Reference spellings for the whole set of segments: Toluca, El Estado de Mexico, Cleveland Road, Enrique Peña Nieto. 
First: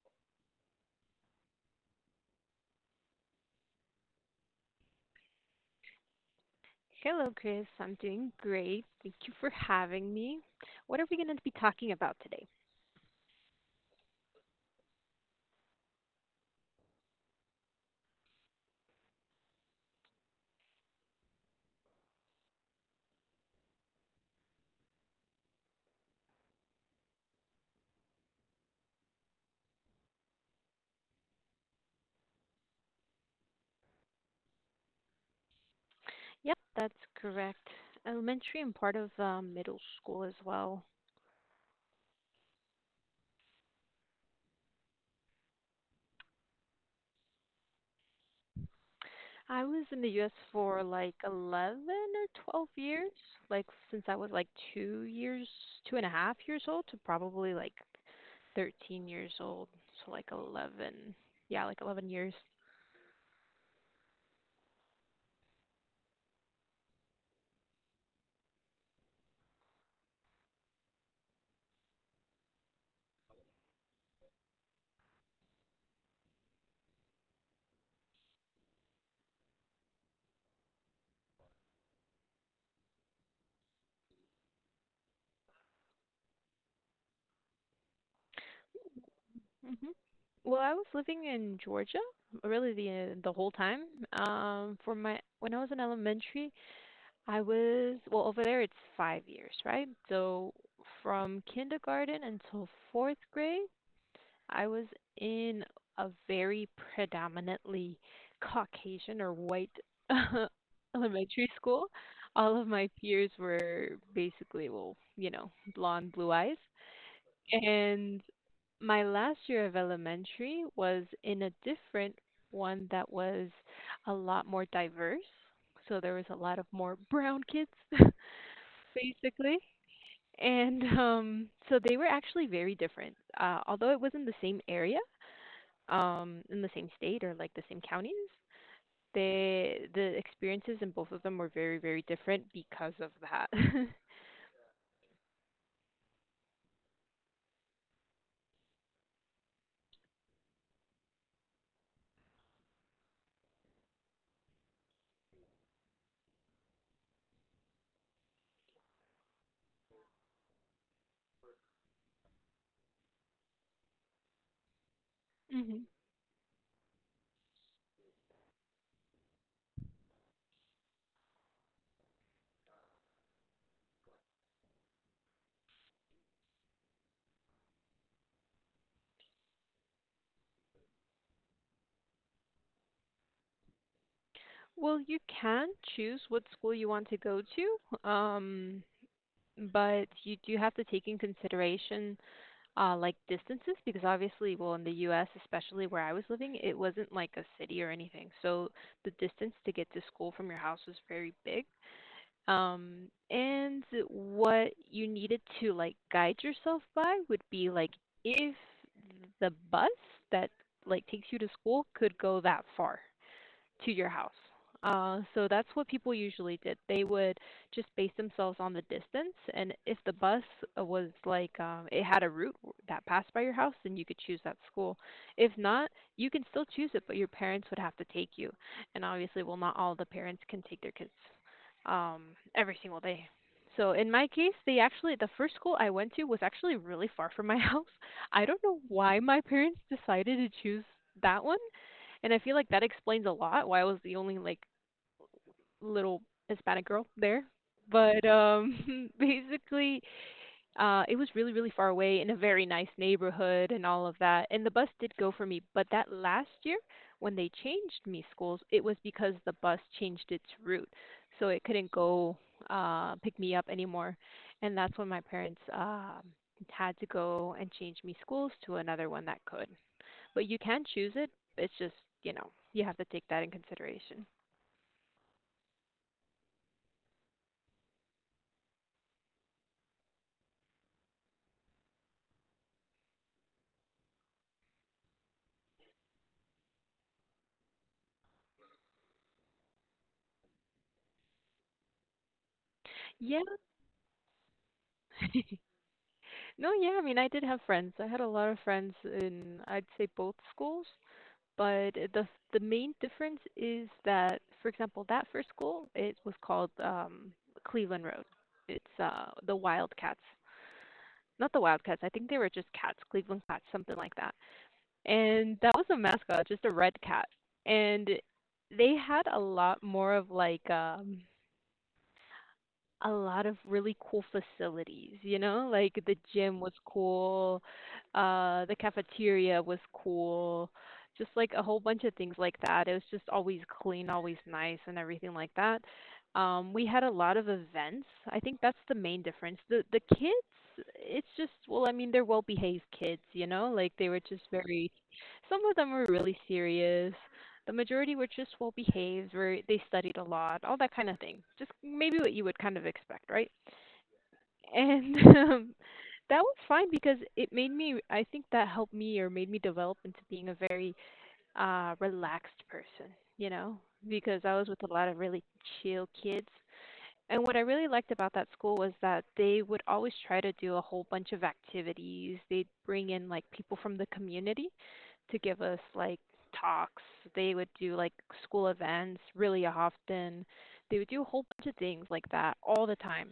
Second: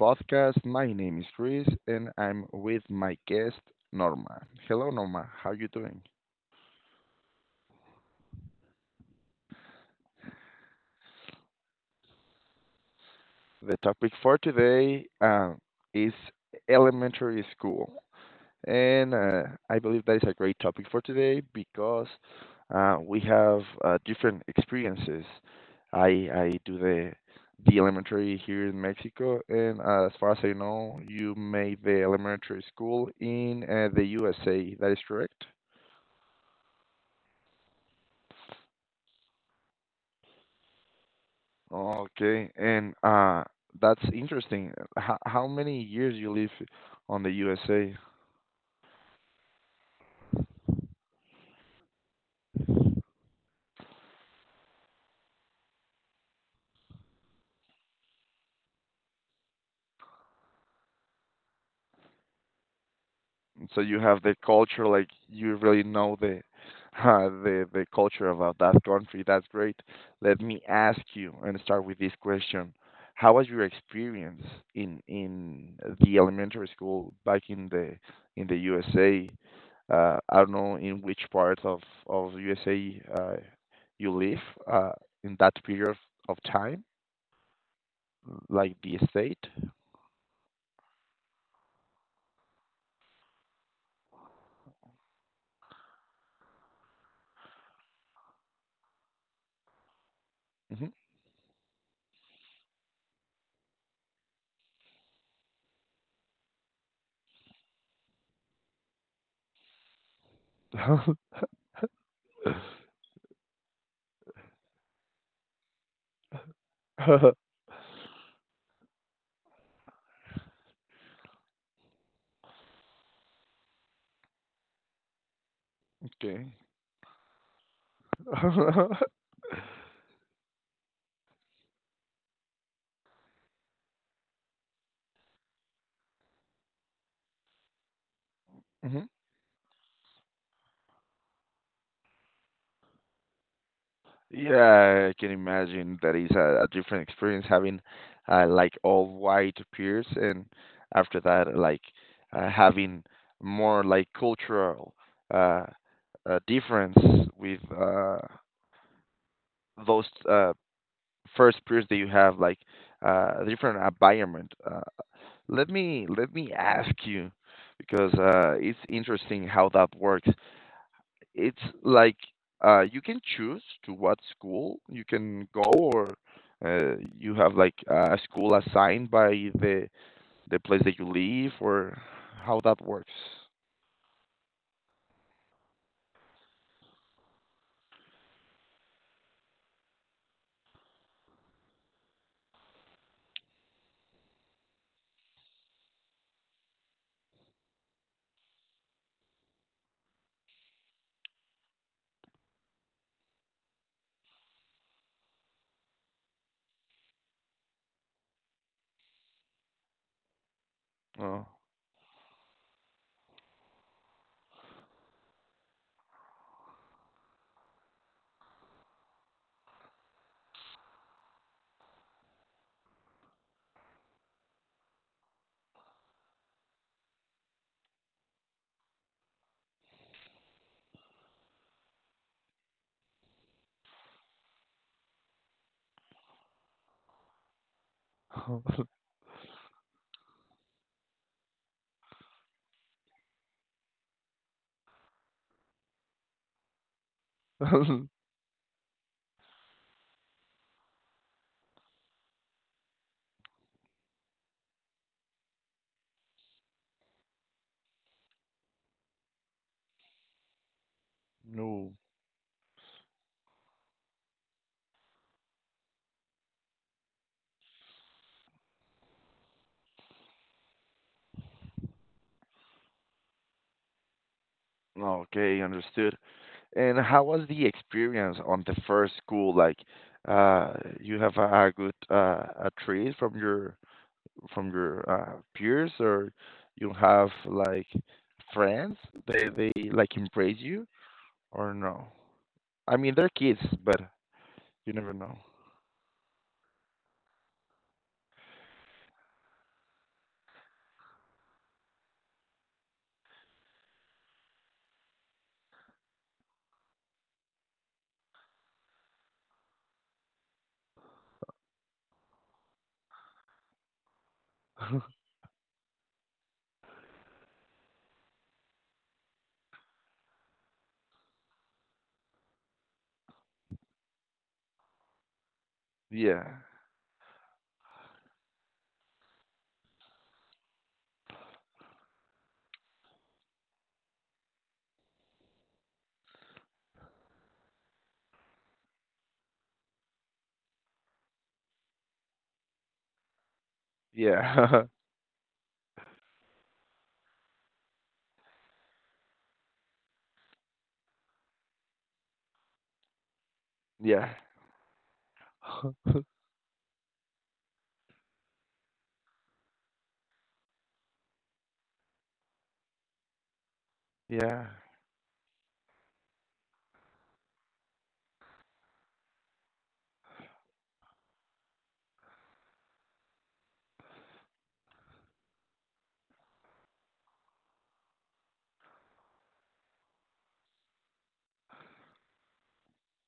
podcast. My name is Chris and I'm with my guest Norma. Hello Norma, how are you doing? Hello, Chris. I'm doing great. Thank you for having me. What are we going to be talking about today? The topic for today is elementary school. And I believe that is a great topic for today because we have different experiences. I do the elementary here in Mexico, and as far as I know, you made the elementary school in the USA. That is correct. Yep, that's correct. Elementary and part of middle school as well. Okay, and that's interesting. How many years you live on the USA? I was in the US for like 11 or 12 years, like since I was like 2 years, two and a half years old to probably like 13 years old. So like 11, yeah, like 11 years. So you have the culture, like, you really know the the culture about that country. That's great. Let me ask you and start with this question. How was your experience in the elementary school back in the USA? I don't know in which part of USA you live uh, in that period of time, like the state. Mhm. Well, I was living in Georgia, really the whole time. For my When I was in elementary, I was well over there. It's 5 years, right? So Hmm from kindergarten until fourth grade, I was in a very predominantly Caucasian or white elementary school. All of my peers were basically, well, blonde, blue eyes. And my last year of elementary was in a different one that was a lot more diverse. So there was a okay lot of more brown kids, basically. And so they were actually very different. Although it was in the same area, in the same state or like the same counties, hmm the experiences in both of them were very, very different because of that. Yeah, I can imagine that is a different experience having like all white peers, and after that, like having more like cultural uh, difference with those first peers that you have, like a different environment. Uh, let Hmm. me let me ask you, because it's interesting how that works. It's like you can choose to what school you can go, or you have like a school assigned by the the place that you live, or how that works. Well, you can choose what school you want to go to, but you do have to take in consideration like distances because obviously, well, in the U.S., especially where I was living, it wasn't like a city or anything. So the distance to get to school from your house was very big. Um, and what you needed to like guide yourself by would be like if the bus that like takes you Oh. to school could go that far to your house. So that's what people usually did. They would just base themselves on the distance, and if the bus was like it had a route that passed by your house, then you could choose that school. If not, you can still choose it, but your parents would have to take you. And obviously, well, not all the parents can take their kids um, every single day. So in my case, the first school I went to was actually really far from my house. I don't know why my parents decided to choose that one, and I feel like that explains a lot why I was the only like little Hispanic girl there. But basically it was really really far away in a very nice neighborhood and all of that. And the bus did go for me, but that last year when they changed me schools, it was because the bus changed its route. So it couldn't No. go pick me up anymore. And that's when my parents had to go and change me schools to another one that could. But you can choose it. It's just, you have to take that in consideration. Okay, understood. And how was the experience on the first school? Like, uh, you have a good a treat from your peers, or you have like friends, they like embrace you, or no? I mean, they're Yeah. kids, but you never know. No, yeah, I mean, I did have friends. I had a lot of friends in, I'd say, both schools. But the main difference is that, for example, that first school, it was called Cleveland Road. It's the Wildcats. Not the Wildcats. I think they were just cats, Cleveland cats, something like that. And that was a mascot, just a red cat. And they had a lot more of like a lot of really cool facilities, you know? Like the Yeah gym was cool, the cafeteria was cool, just like a whole bunch of things like that. It was just always clean, always nice and everything like that. We had a lot of events. I think that's the main difference. The kids, it's just well, I mean, they're well-behaved kids, you know? Like they were just yeah very some of them were really serious. The majority were just well behaved, where they studied a lot, all that kind of thing. Just maybe what you would kind of expect, right? yeah And that was fine because it made me, I think that helped me or made me develop into being a very relaxed person, you know, because I was yeah with a lot of really chill kids and what I really liked about that school was that they would always try to do a whole bunch of activities. They'd bring in like people from the community to give us like talks. They would do like school events really often. They would do a whole bunch of things like that all the time.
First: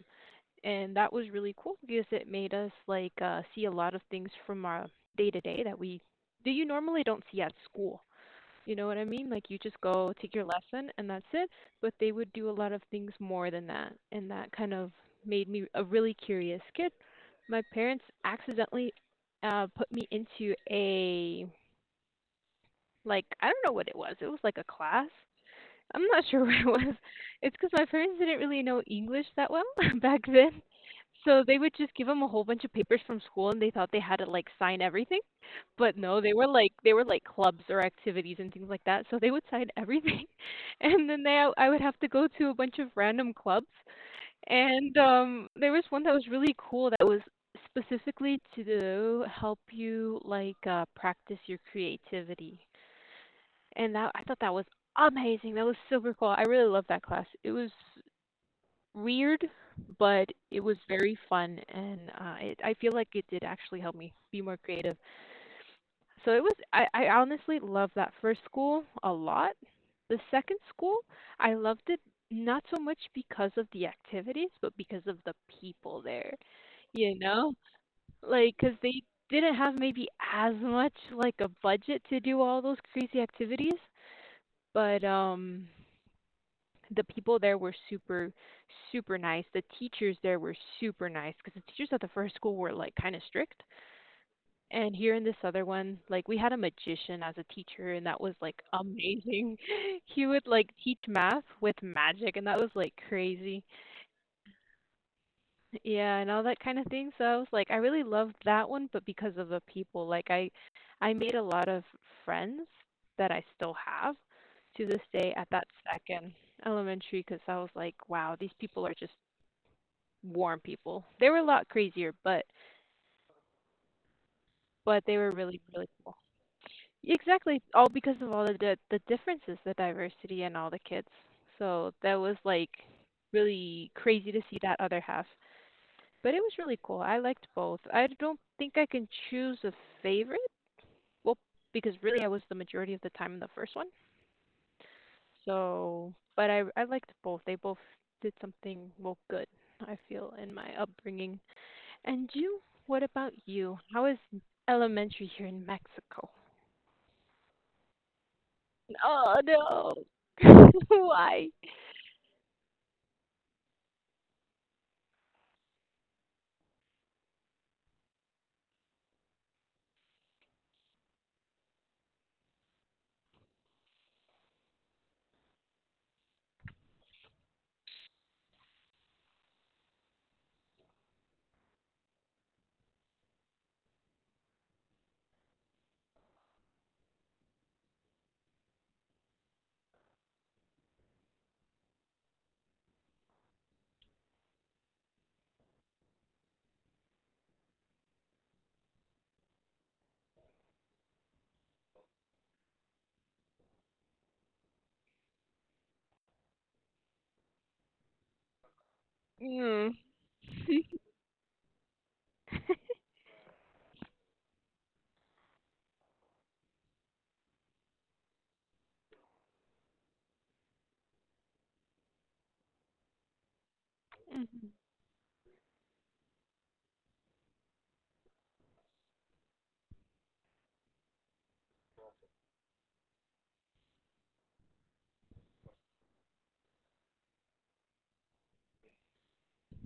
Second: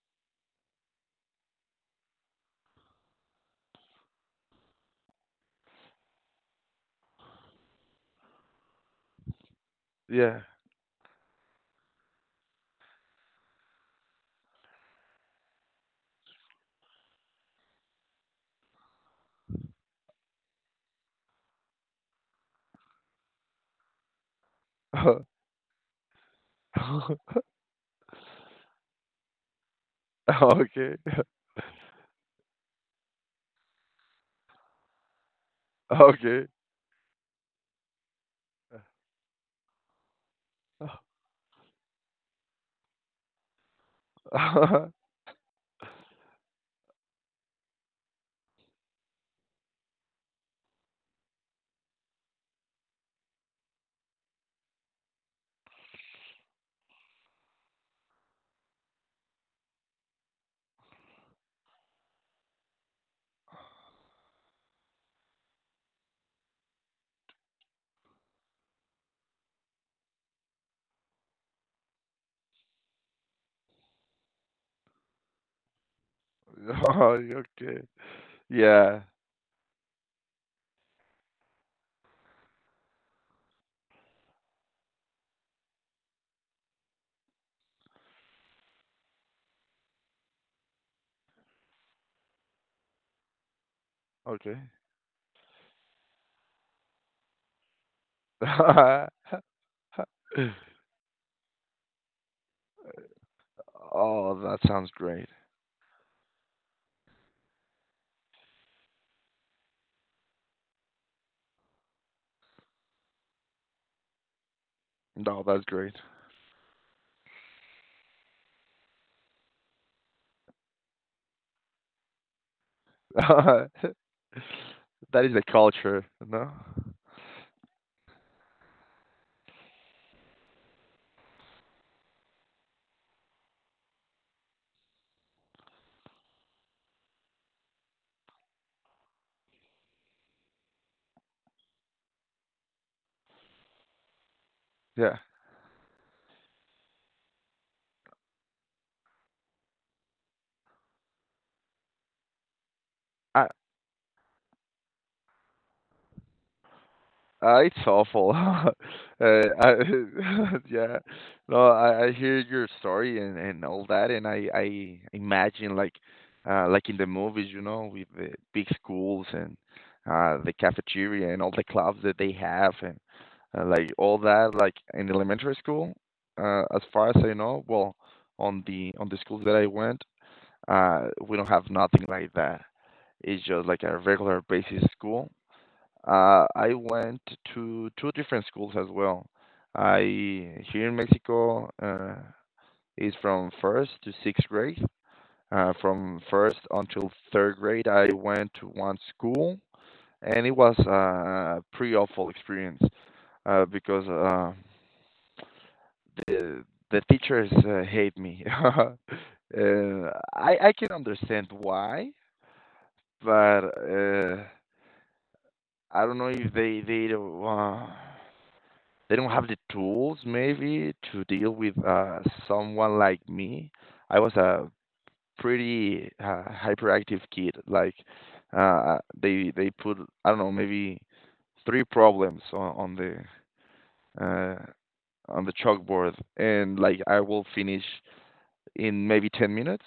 And that was really cool because it made us like see a lot of things from our day to day that you normally don't see at school. You know what I mean? Like you just go take yeah your lesson and that's it. But they would do a lot of things more than that. And that kind of made me a really curious kid. My parents accidentally put me into a, like, I don't know what it was. It was like a class. I'm not sure what it was. It's because my parents didn't really know English that well back then. okay So they would just give them a whole bunch of papers from school, and they thought they had to, like, sign everything, but no, okay they were like clubs or activities and things like that, so they would sign everything, and then they I would have to go to a bunch of random clubs, and, there was one that was really cool that was specifically to help you, like, practice your creativity, and that I thought that was amazing, that was super cool, I really loved that class, it was weird, but it was very fun, and, it I feel like it did actually help me be more creative. So it was I honestly loved that first school a lot. The second school, I loved it not so much because of the activities, but because of the people there, you Oh, know? okay. Like, 'cause they yeah didn't have maybe as much, like, a budget to do all those crazy activities, but, the people there were super super nice. The teachers there were super nice because the teachers at the first school were like kind of strict. okay And here in this other one, like, we had a magician as a teacher, and that was like amazing. He would like teach math with magic, and that was like crazy. oh, that sounds great. Yeah, and all that kind of thing, so I was like, I really loved that one, but because of the people, like, I made a lot of friends that I still have to this day no, at that's that great. second elementary because I was like, wow, these people are just warm people. They were a lot crazier, but they That were is the really really culture, cool. no? Exactly, all because of all the differences, the diversity, and all the kids. So that was like really crazy to see that other half. But it was really cool. I liked both. I don't think I can choose a favorite. Well, because really I was the majority of the time in the first one. Yeah. So, but I liked both. They both did something well good. I feel in my upbringing. And you, what about I you? How is elementary here in Mexico? It's awful. Oh I no. yeah. Why? No, I hear your story and all that, and I imagine like in the movies, you know, with the big schools and the cafeteria and all the clubs that they have and like all that, like in elementary school. As far as I know, well, on the schools that I went, we don't have nothing like that. It's just like a regular basic school. I went to two different schools as well. I here in Mexico is from first to sixth grade. From first until third grade, I went to one school, and it was a pretty awful experience because the teachers hate me. Mm, I can understand why, but. I don't know if they don't, they don't have the tools maybe to deal with someone like me. I was a pretty hyperactive kid. Like they put, I don't know, maybe three problems uh, on the chalkboard, and like I will finish in maybe 10 minutes,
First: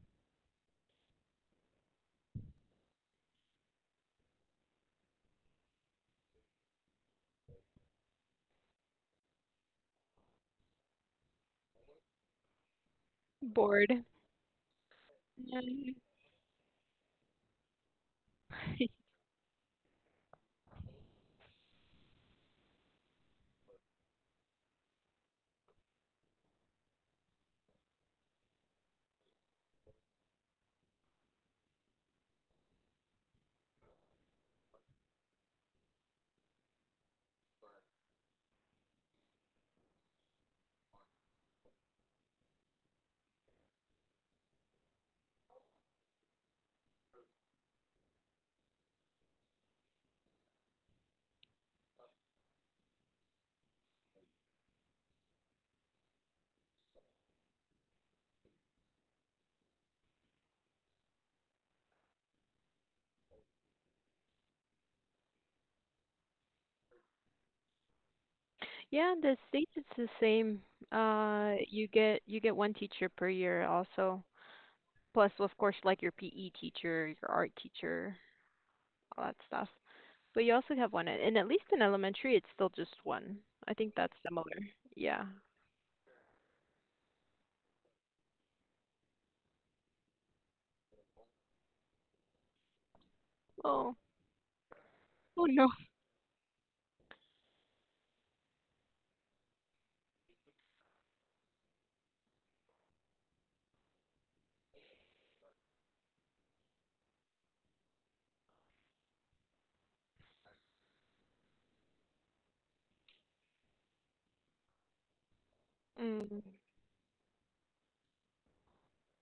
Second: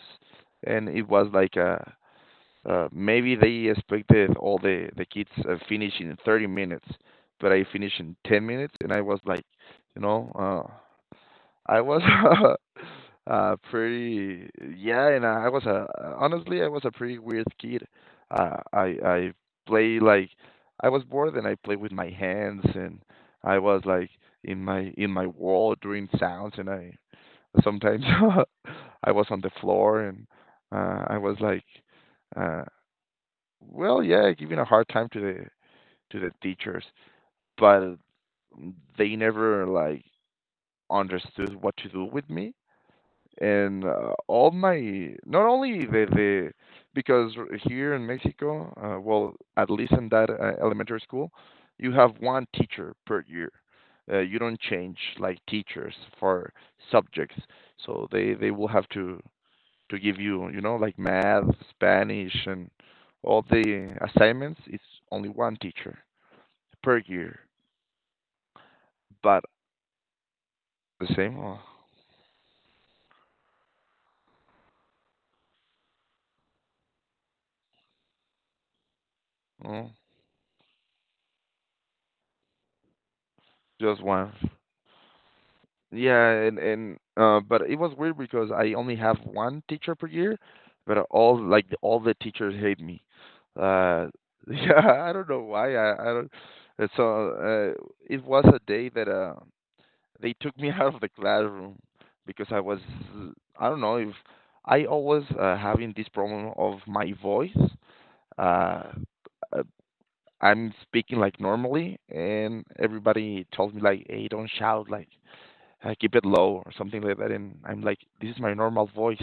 and it was like a maybe they expected all the kids finish in 30 minutes, but I finished in 10 minutes, and I was like, you know, I was bored. pretty yeah, and I was a Mm. honestly I was a pretty weird kid. I play, like, I was bored, and I play with my hands, and I was like, in my wall doing sounds, and I sometimes I was on the floor, and I was like. Uh, well, yeah, giving a hard time to the teachers, but they never like understood what to do with me. And all my, not only the because here in Mexico, well, at least in that elementary school, you have one teacher per year. You don't change like teachers for subjects, so they will have to give you, you know, like math, Spanish, and all the assignments. It's only one teacher per year. Yeah, the But States it's the same. the same, oh, You get one teacher per year also. Plus, of course, like your PE teacher, your art teacher, all that stuff. oh, But you also have one, and at least in elementary, it's still just one. I think just that's one. similar. Yeah. Yeah, and but it was weird because I only have one teacher per year, but all, like, all the teachers hate me. Oh, Uh, yeah, I don't know oh no. why. I don't. And So uh, it was a day that they took me out of the classroom because I was, I don't know if, I always having this problem of my voice. Uh, uh, I'm speaking like normally, and everybody told me like, "Hey, don't shout! Like, keep it Mm. low or something like that." And I'm like, "This is my normal voice."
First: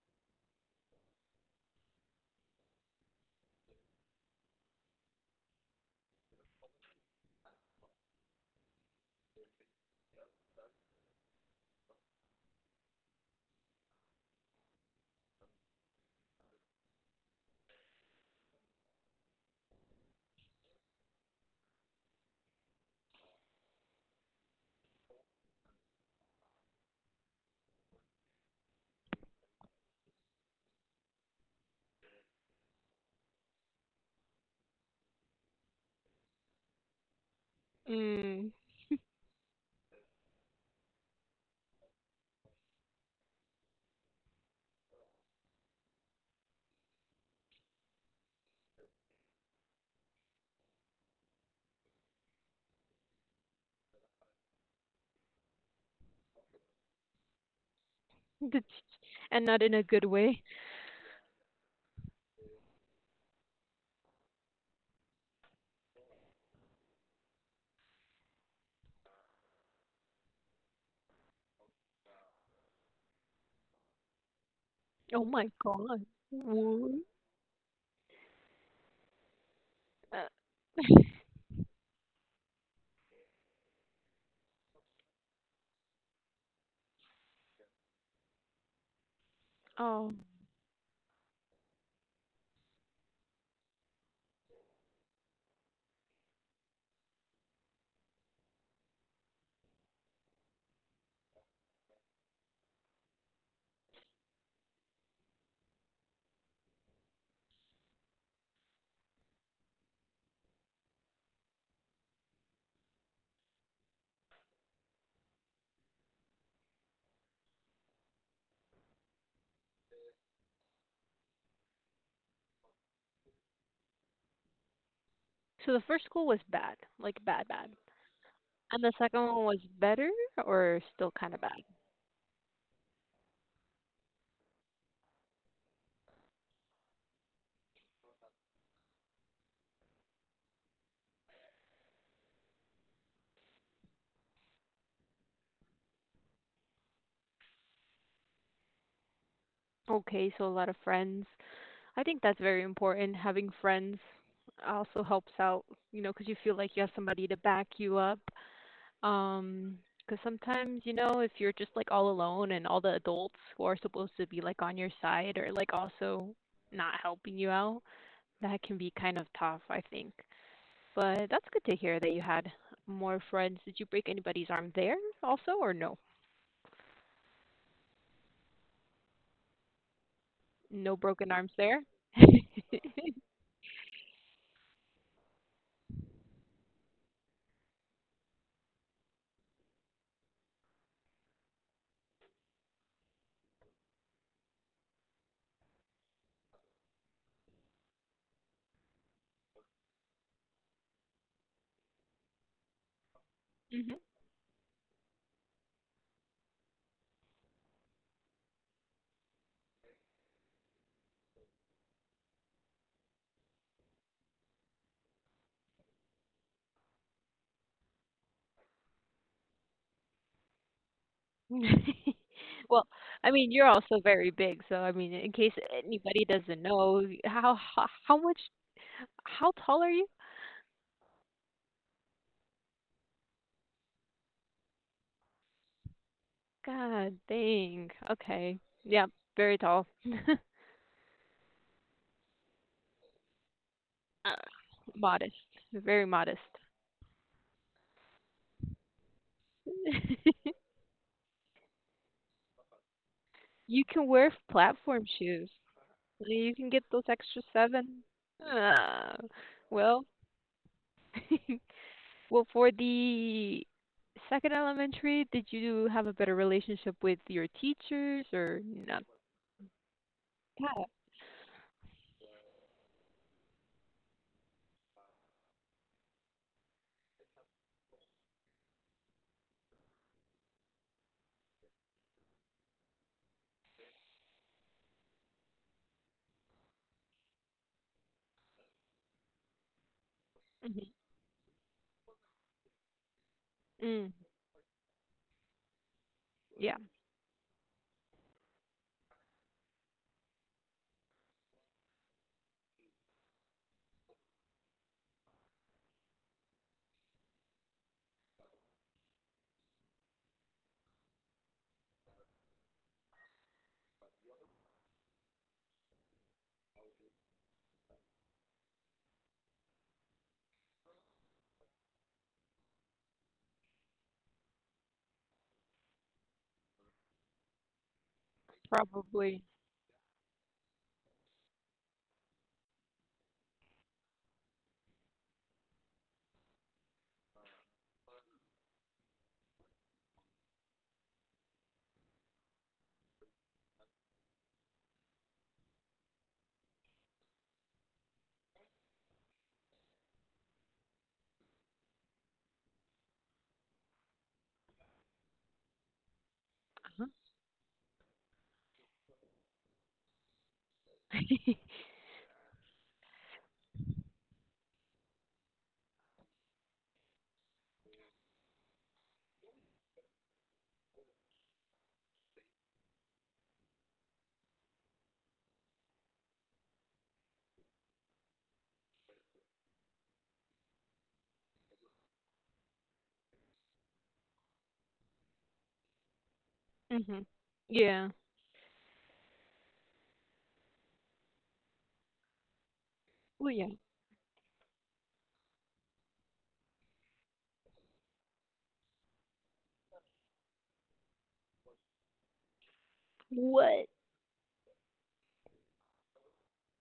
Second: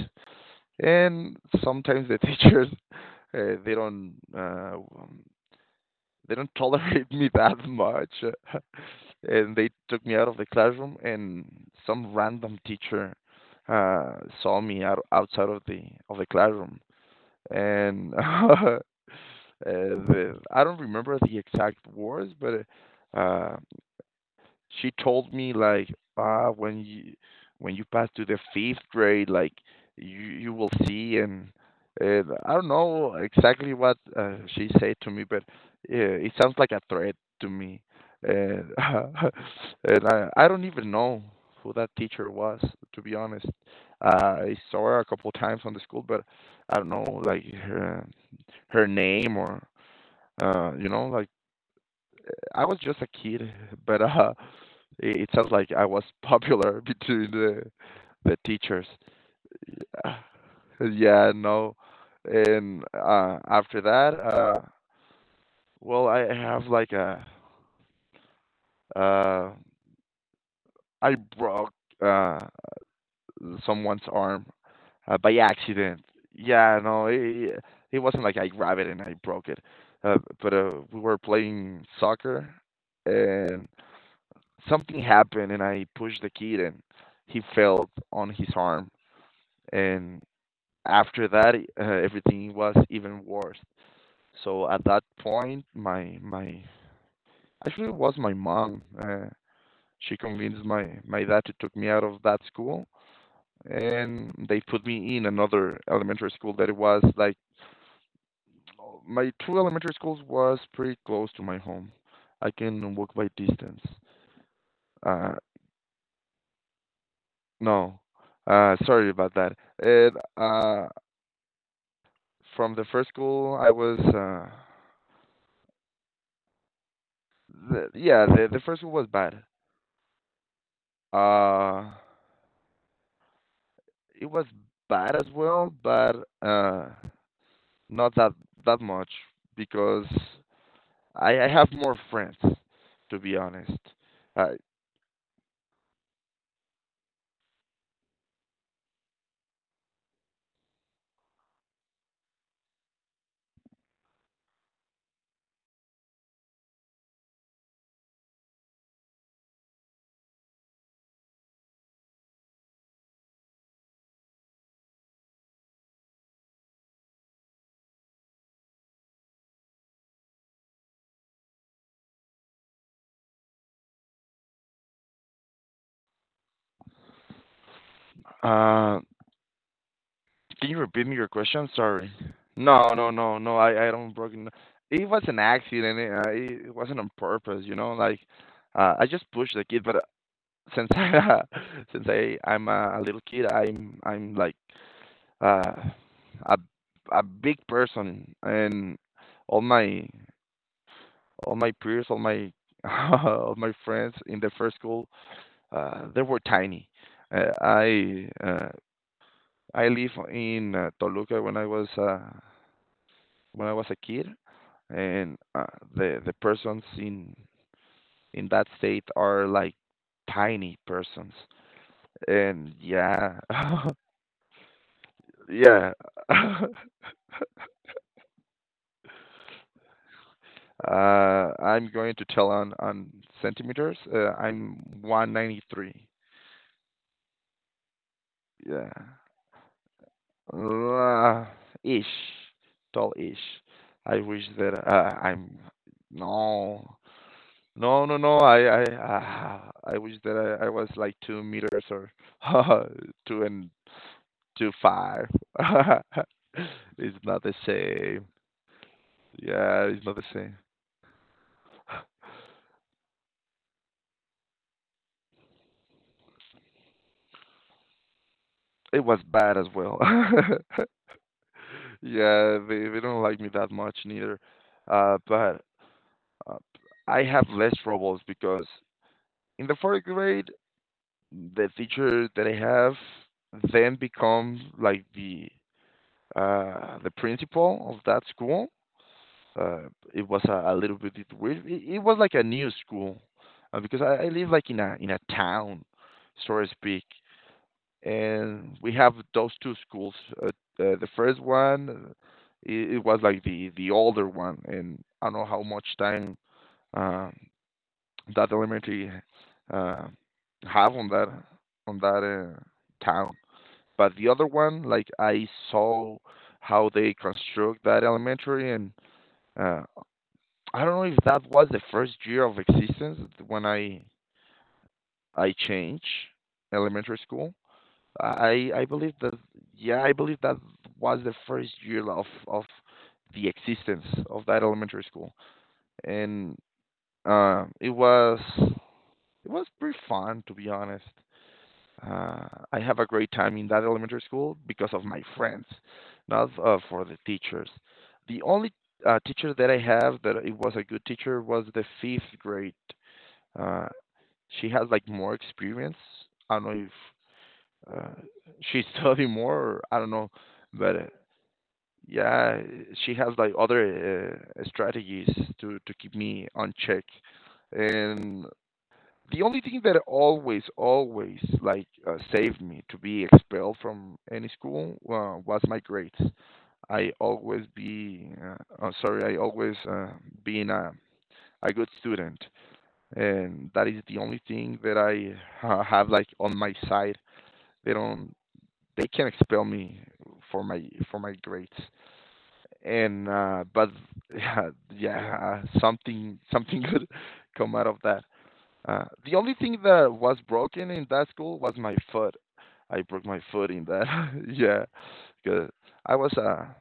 And sometimes the teachers, uh, they don't. Uh, they don't tolerate me that much. And they took me out of the classroom, and some random teacher saw me out, outside of the classroom, and the, I don't remember the exact words, but uh, she told me like, ah, when you, when you pass to the fifth grade, like, you will see. And I don't know exactly what she said to me, but it sounds like a threat to me. Mm. and, and I don't even know who that teacher was, to be honest. I saw her a couple of times on the school, but I don't know, like, her, her name or you know, like, I was just a kid. But it, it sounds like I was popular between the teachers. And not in a good way. Yeah, no. And after that, well, I have like a uh, I broke uh, someone's arm Oh by my accident. God. Yeah, What? no, it wasn't like I grabbed it and I broke it. Uh, But we were playing soccer, and something happened, and I pushed the kid, and he fell on his arm. oh. And After that, everything was even worse. So at that point, my, actually it was my mom. She convinced my dad to took me out of that school, and they put me in another elementary school that it was like, my two elementary schools was pretty close to my home. I can walk by distance. Uh, no, sorry about that. It, from the first school, I was, So the first school was bad, like bad, bad. the, yeah, the first And school the was second bad. one was better or still kind of bad? Uh, it was bad as well, but not that much, because I have more friends, to be honest. Uh, Okay, so a lot of friends. I think that's very important. Having friends also helps out, because you feel like you have somebody to back you up. Um. Because sometimes, if you're just like all alone and all the adults who are supposed to be like on your side or like also not helping you out, that can be kind of tough, I think. But that's good to hear that you had more friends. Did you break anybody's arm there also, or no? uh, can you No repeat me your broken arms question? there? Sorry. No, no, no, no. I don't broken. It was an accident. It, it it wasn't on purpose, you know. Like, I just pushed the kid, but since I, since I'm a little kid, I'm like uh, a big person, and all my, all my peers, all my all my Hmm. friends in the first school, they were tiny. Uh, I uh, I live in Toluca when I was a kid, and the persons in that state are like tiny persons, and Well, I yeah, mean, you're also very big, so I mean, in case yeah. anybody doesn't know, how tall are you? I'm going to tell on centimeters. I'm 193. God dang. Okay. Yeah, Yeah, very tall. uh, ish, tall ish. I Uh, wish that Modest. I'm, Very modest. no, no, no, no. I wish that I was like 2 meters, or two and You can wear two platform five. shoes. Well, you can get those It's not extra the seven. same. Ah, Yeah, it's well, not the same. well, for the second elementary, did you have a better relationship with your teachers or It not? was bad as well. Yeah, they don't like me that much neither. But uh, I have less troubles because in the fourth grade, the teacher that I have then becomes like the principal of that school. It was a Mhm. little bit weird. It was like a new school, because Mm, I live like in a town, so to yeah, speak. And we have those two schools. The first one, it, it was like the older one, and I don't know how much time uh, that elementary uh, have on that town. But the other one, like, I saw how they construct that elementary, and uh, I don't know if that was the first year of existence when I changed elementary school. I believe that, probably. yeah, I believe that was the first year of the existence of that elementary school, and it was, it was pretty fun, to be honest. Uh, I have a great time in that elementary school because of my friends, not for the teachers. The only teacher that I have that it was a good teacher was the fifth grade. Uh, she has like more experience. I don't know if uh, she study more. I don't know, but yeah, she has like other strategies to keep me on check. And the only thing that always, always like saved me to be expelled from any school was my grades. I always be oh, sorry, I always being a good student, and that is the only thing that I have like on my side. Mhm. They Yeah. don't They can expel me for my for my grades and Well, yeah. but yeah yeah something good come out of that. The only thing that was broken in that school was my foot. I broke my foot in What? that. Yeah, because i was a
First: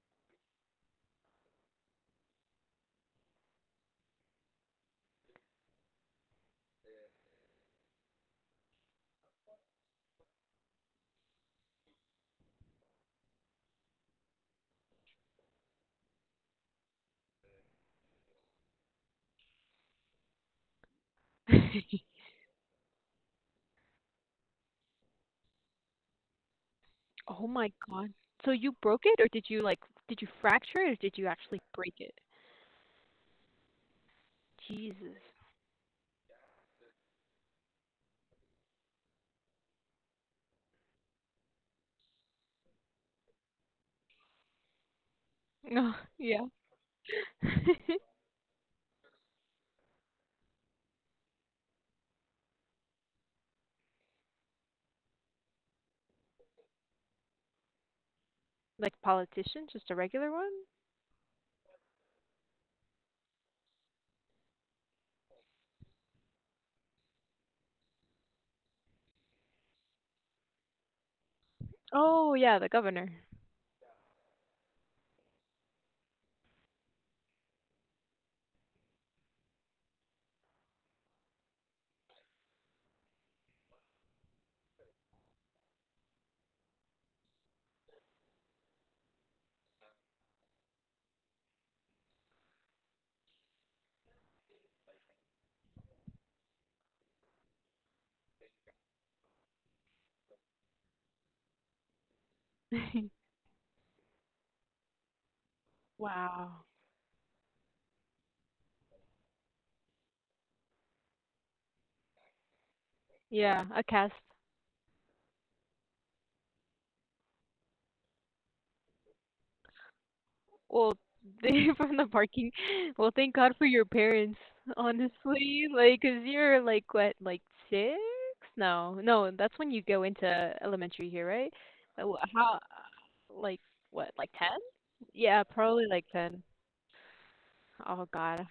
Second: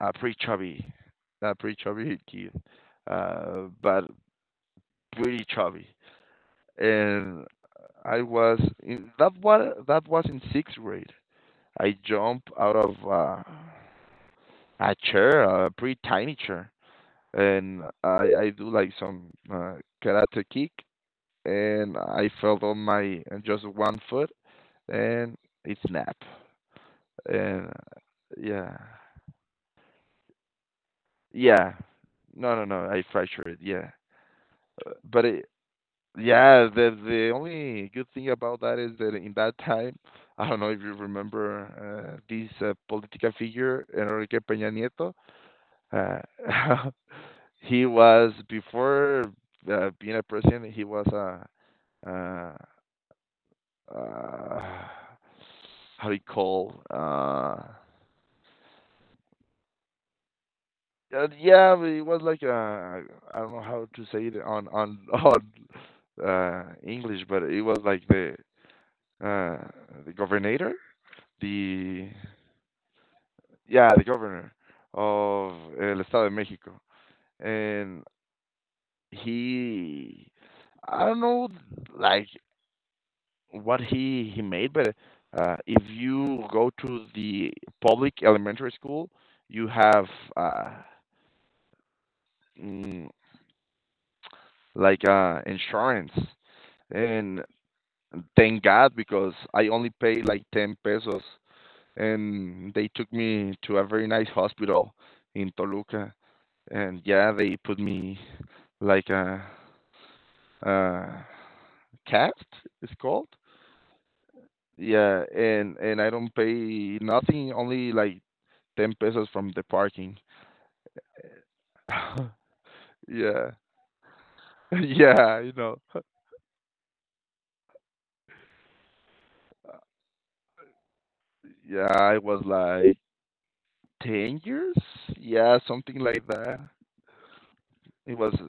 a pretty chubby, a pretty chubby kid, but pretty chubby. And I was in that was in sixth grade. I jumped out of a chair, a pretty tiny chair, and I do like some karate kick, and I fell on my on just one foot, and it snapped. Oh And my God. So you yeah, broke it, or did you like, did you fracture it, or did you actually yeah, break it? no, I fractured it. Yeah, Uh, Jesus. but it, yeah, the only good thing about that is that in that time, I don't know if you remember this political figure Enrique Peña Nieto. No, yeah. Uh, He was before being a president. He was a uh, uh, how do you call Like politician, just a regular one? Yeah, but it was like a, I don't know how to say it on on English, but it was like uh the governor, the Oh, yeah, the governor. yeah, the governor of El Estado de Mexico. And he, I don't know, like what he made, but if you go to the public elementary school, you have uh, mm, like insurance, and thank God because I only pay like ten pesos, and they took me to a very nice hospital in Toluca, Wow. and yeah, they put me like a cast, it's called. Yeah, a cast. Yeah, and I don't pay nothing, only like 10 pesos from the parking. Well, they from the parking. Well, thank Yeah. God for your parents, honestly. Yeah, you know. Like, 'cause you're like what, like six? No, no, that's when you go into elementary here, right? Yeah, I was How, like like what, like 10 10? years? Yeah, Yeah, probably something like like 10. that. Oh It was God.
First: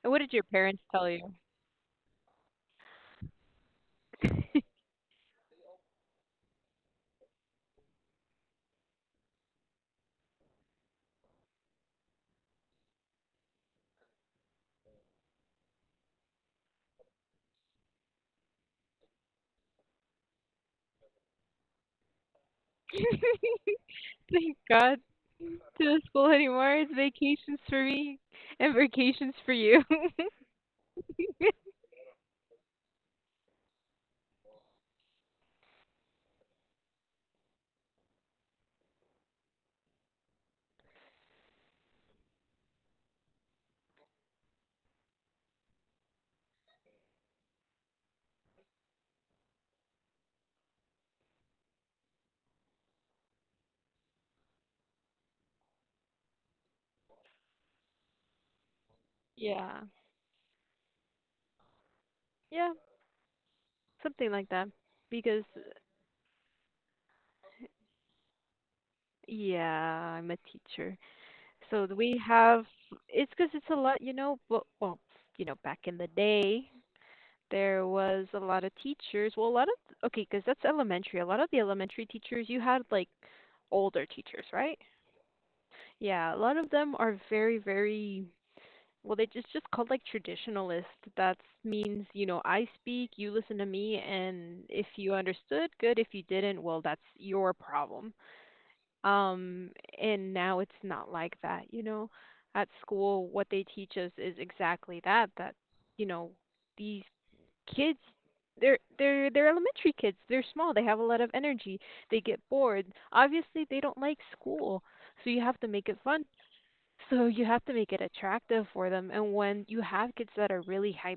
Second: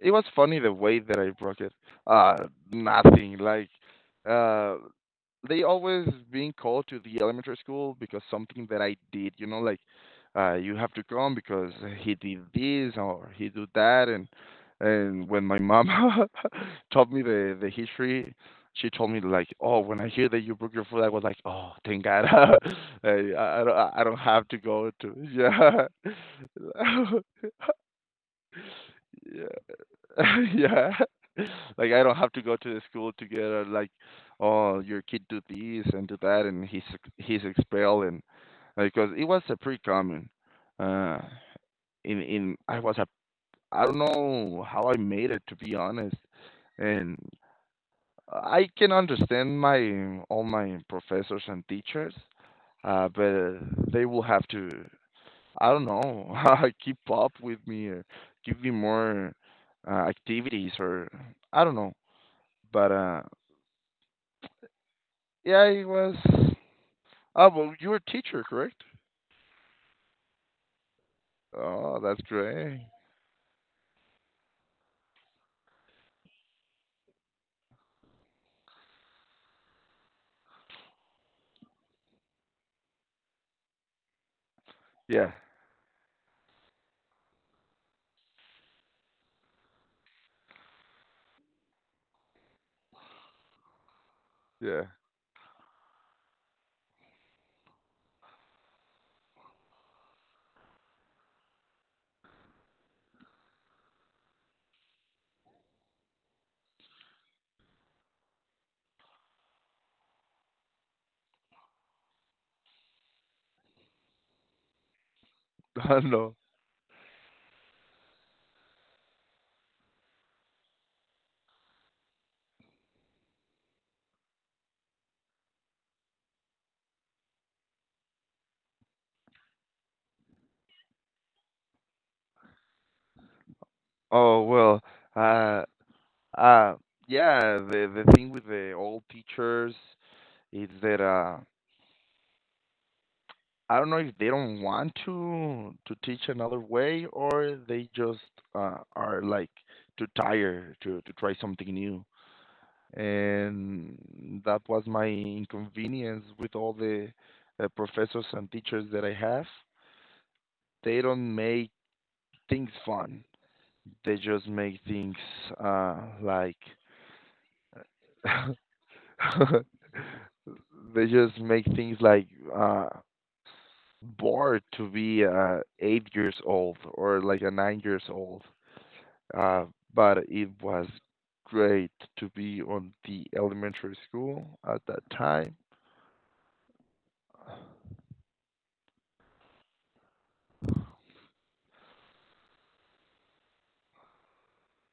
It And what was did your funny the parents way tell that I you? broke it. Uh, Nothing, like uh, they always being called to the elementary school because something that I did, you know, like you have to come because he did this or he did that, and when my mom taught me the history, she told me like, oh, when I hear that you broke your foot, I was like, oh, thank God, I I, I don't have Thank to go God to to the yeah. school anymore. It's vacations for me and vacations for you. Yeah. Yeah. Like, I don't have to go to the school to get a, like, oh, your kid do this and do that, and he's expelled, and because it was a pretty common. Uh, in I was a, I don't know how I made it to be honest, and I can understand my all my professors and teachers, but they will have to, I don't know. Keep up with me or give me more Yeah. Activities or I don't know. Yeah, But something like that. Because, yeah, it was. Oh, well, you were a teacher, correct? yeah, I'm a teacher. So Oh, that's we have, great. it's because it's a lot, well, back in the day, there was a lot of teachers. Well, a lot of, okay, because that's elementary. A lot of the elementary teachers, you had like older teachers, right? Yeah, Yeah, a lot of them are very, very, well, they just called like traditionalist. That means, I speak, you listen to me, and yeah. if you understood, good. If you didn't, well, that's your problem. Um, and now it's not like that. At school, what they teach us is exactly that, you know, these kids, they're elementary kids. They're small. They have a lot of energy. They get bored. Obviously, they don't like school. So you have to make it I fun. know. So you have to make it attractive for them. And when you have kids that are really Oh well. Uh, uh, yeah. The thing with the old teachers is that I don't know if they don't want to teach another way or they just are like too tired to try something new. And that was my inconvenience with all the professors and teachers that I have. They don't make things fun. They just make things uh, like they just make things like uh, bored to be 8 years old or like a 9 years old. Uh, but it was great to be on the elementary school at that time.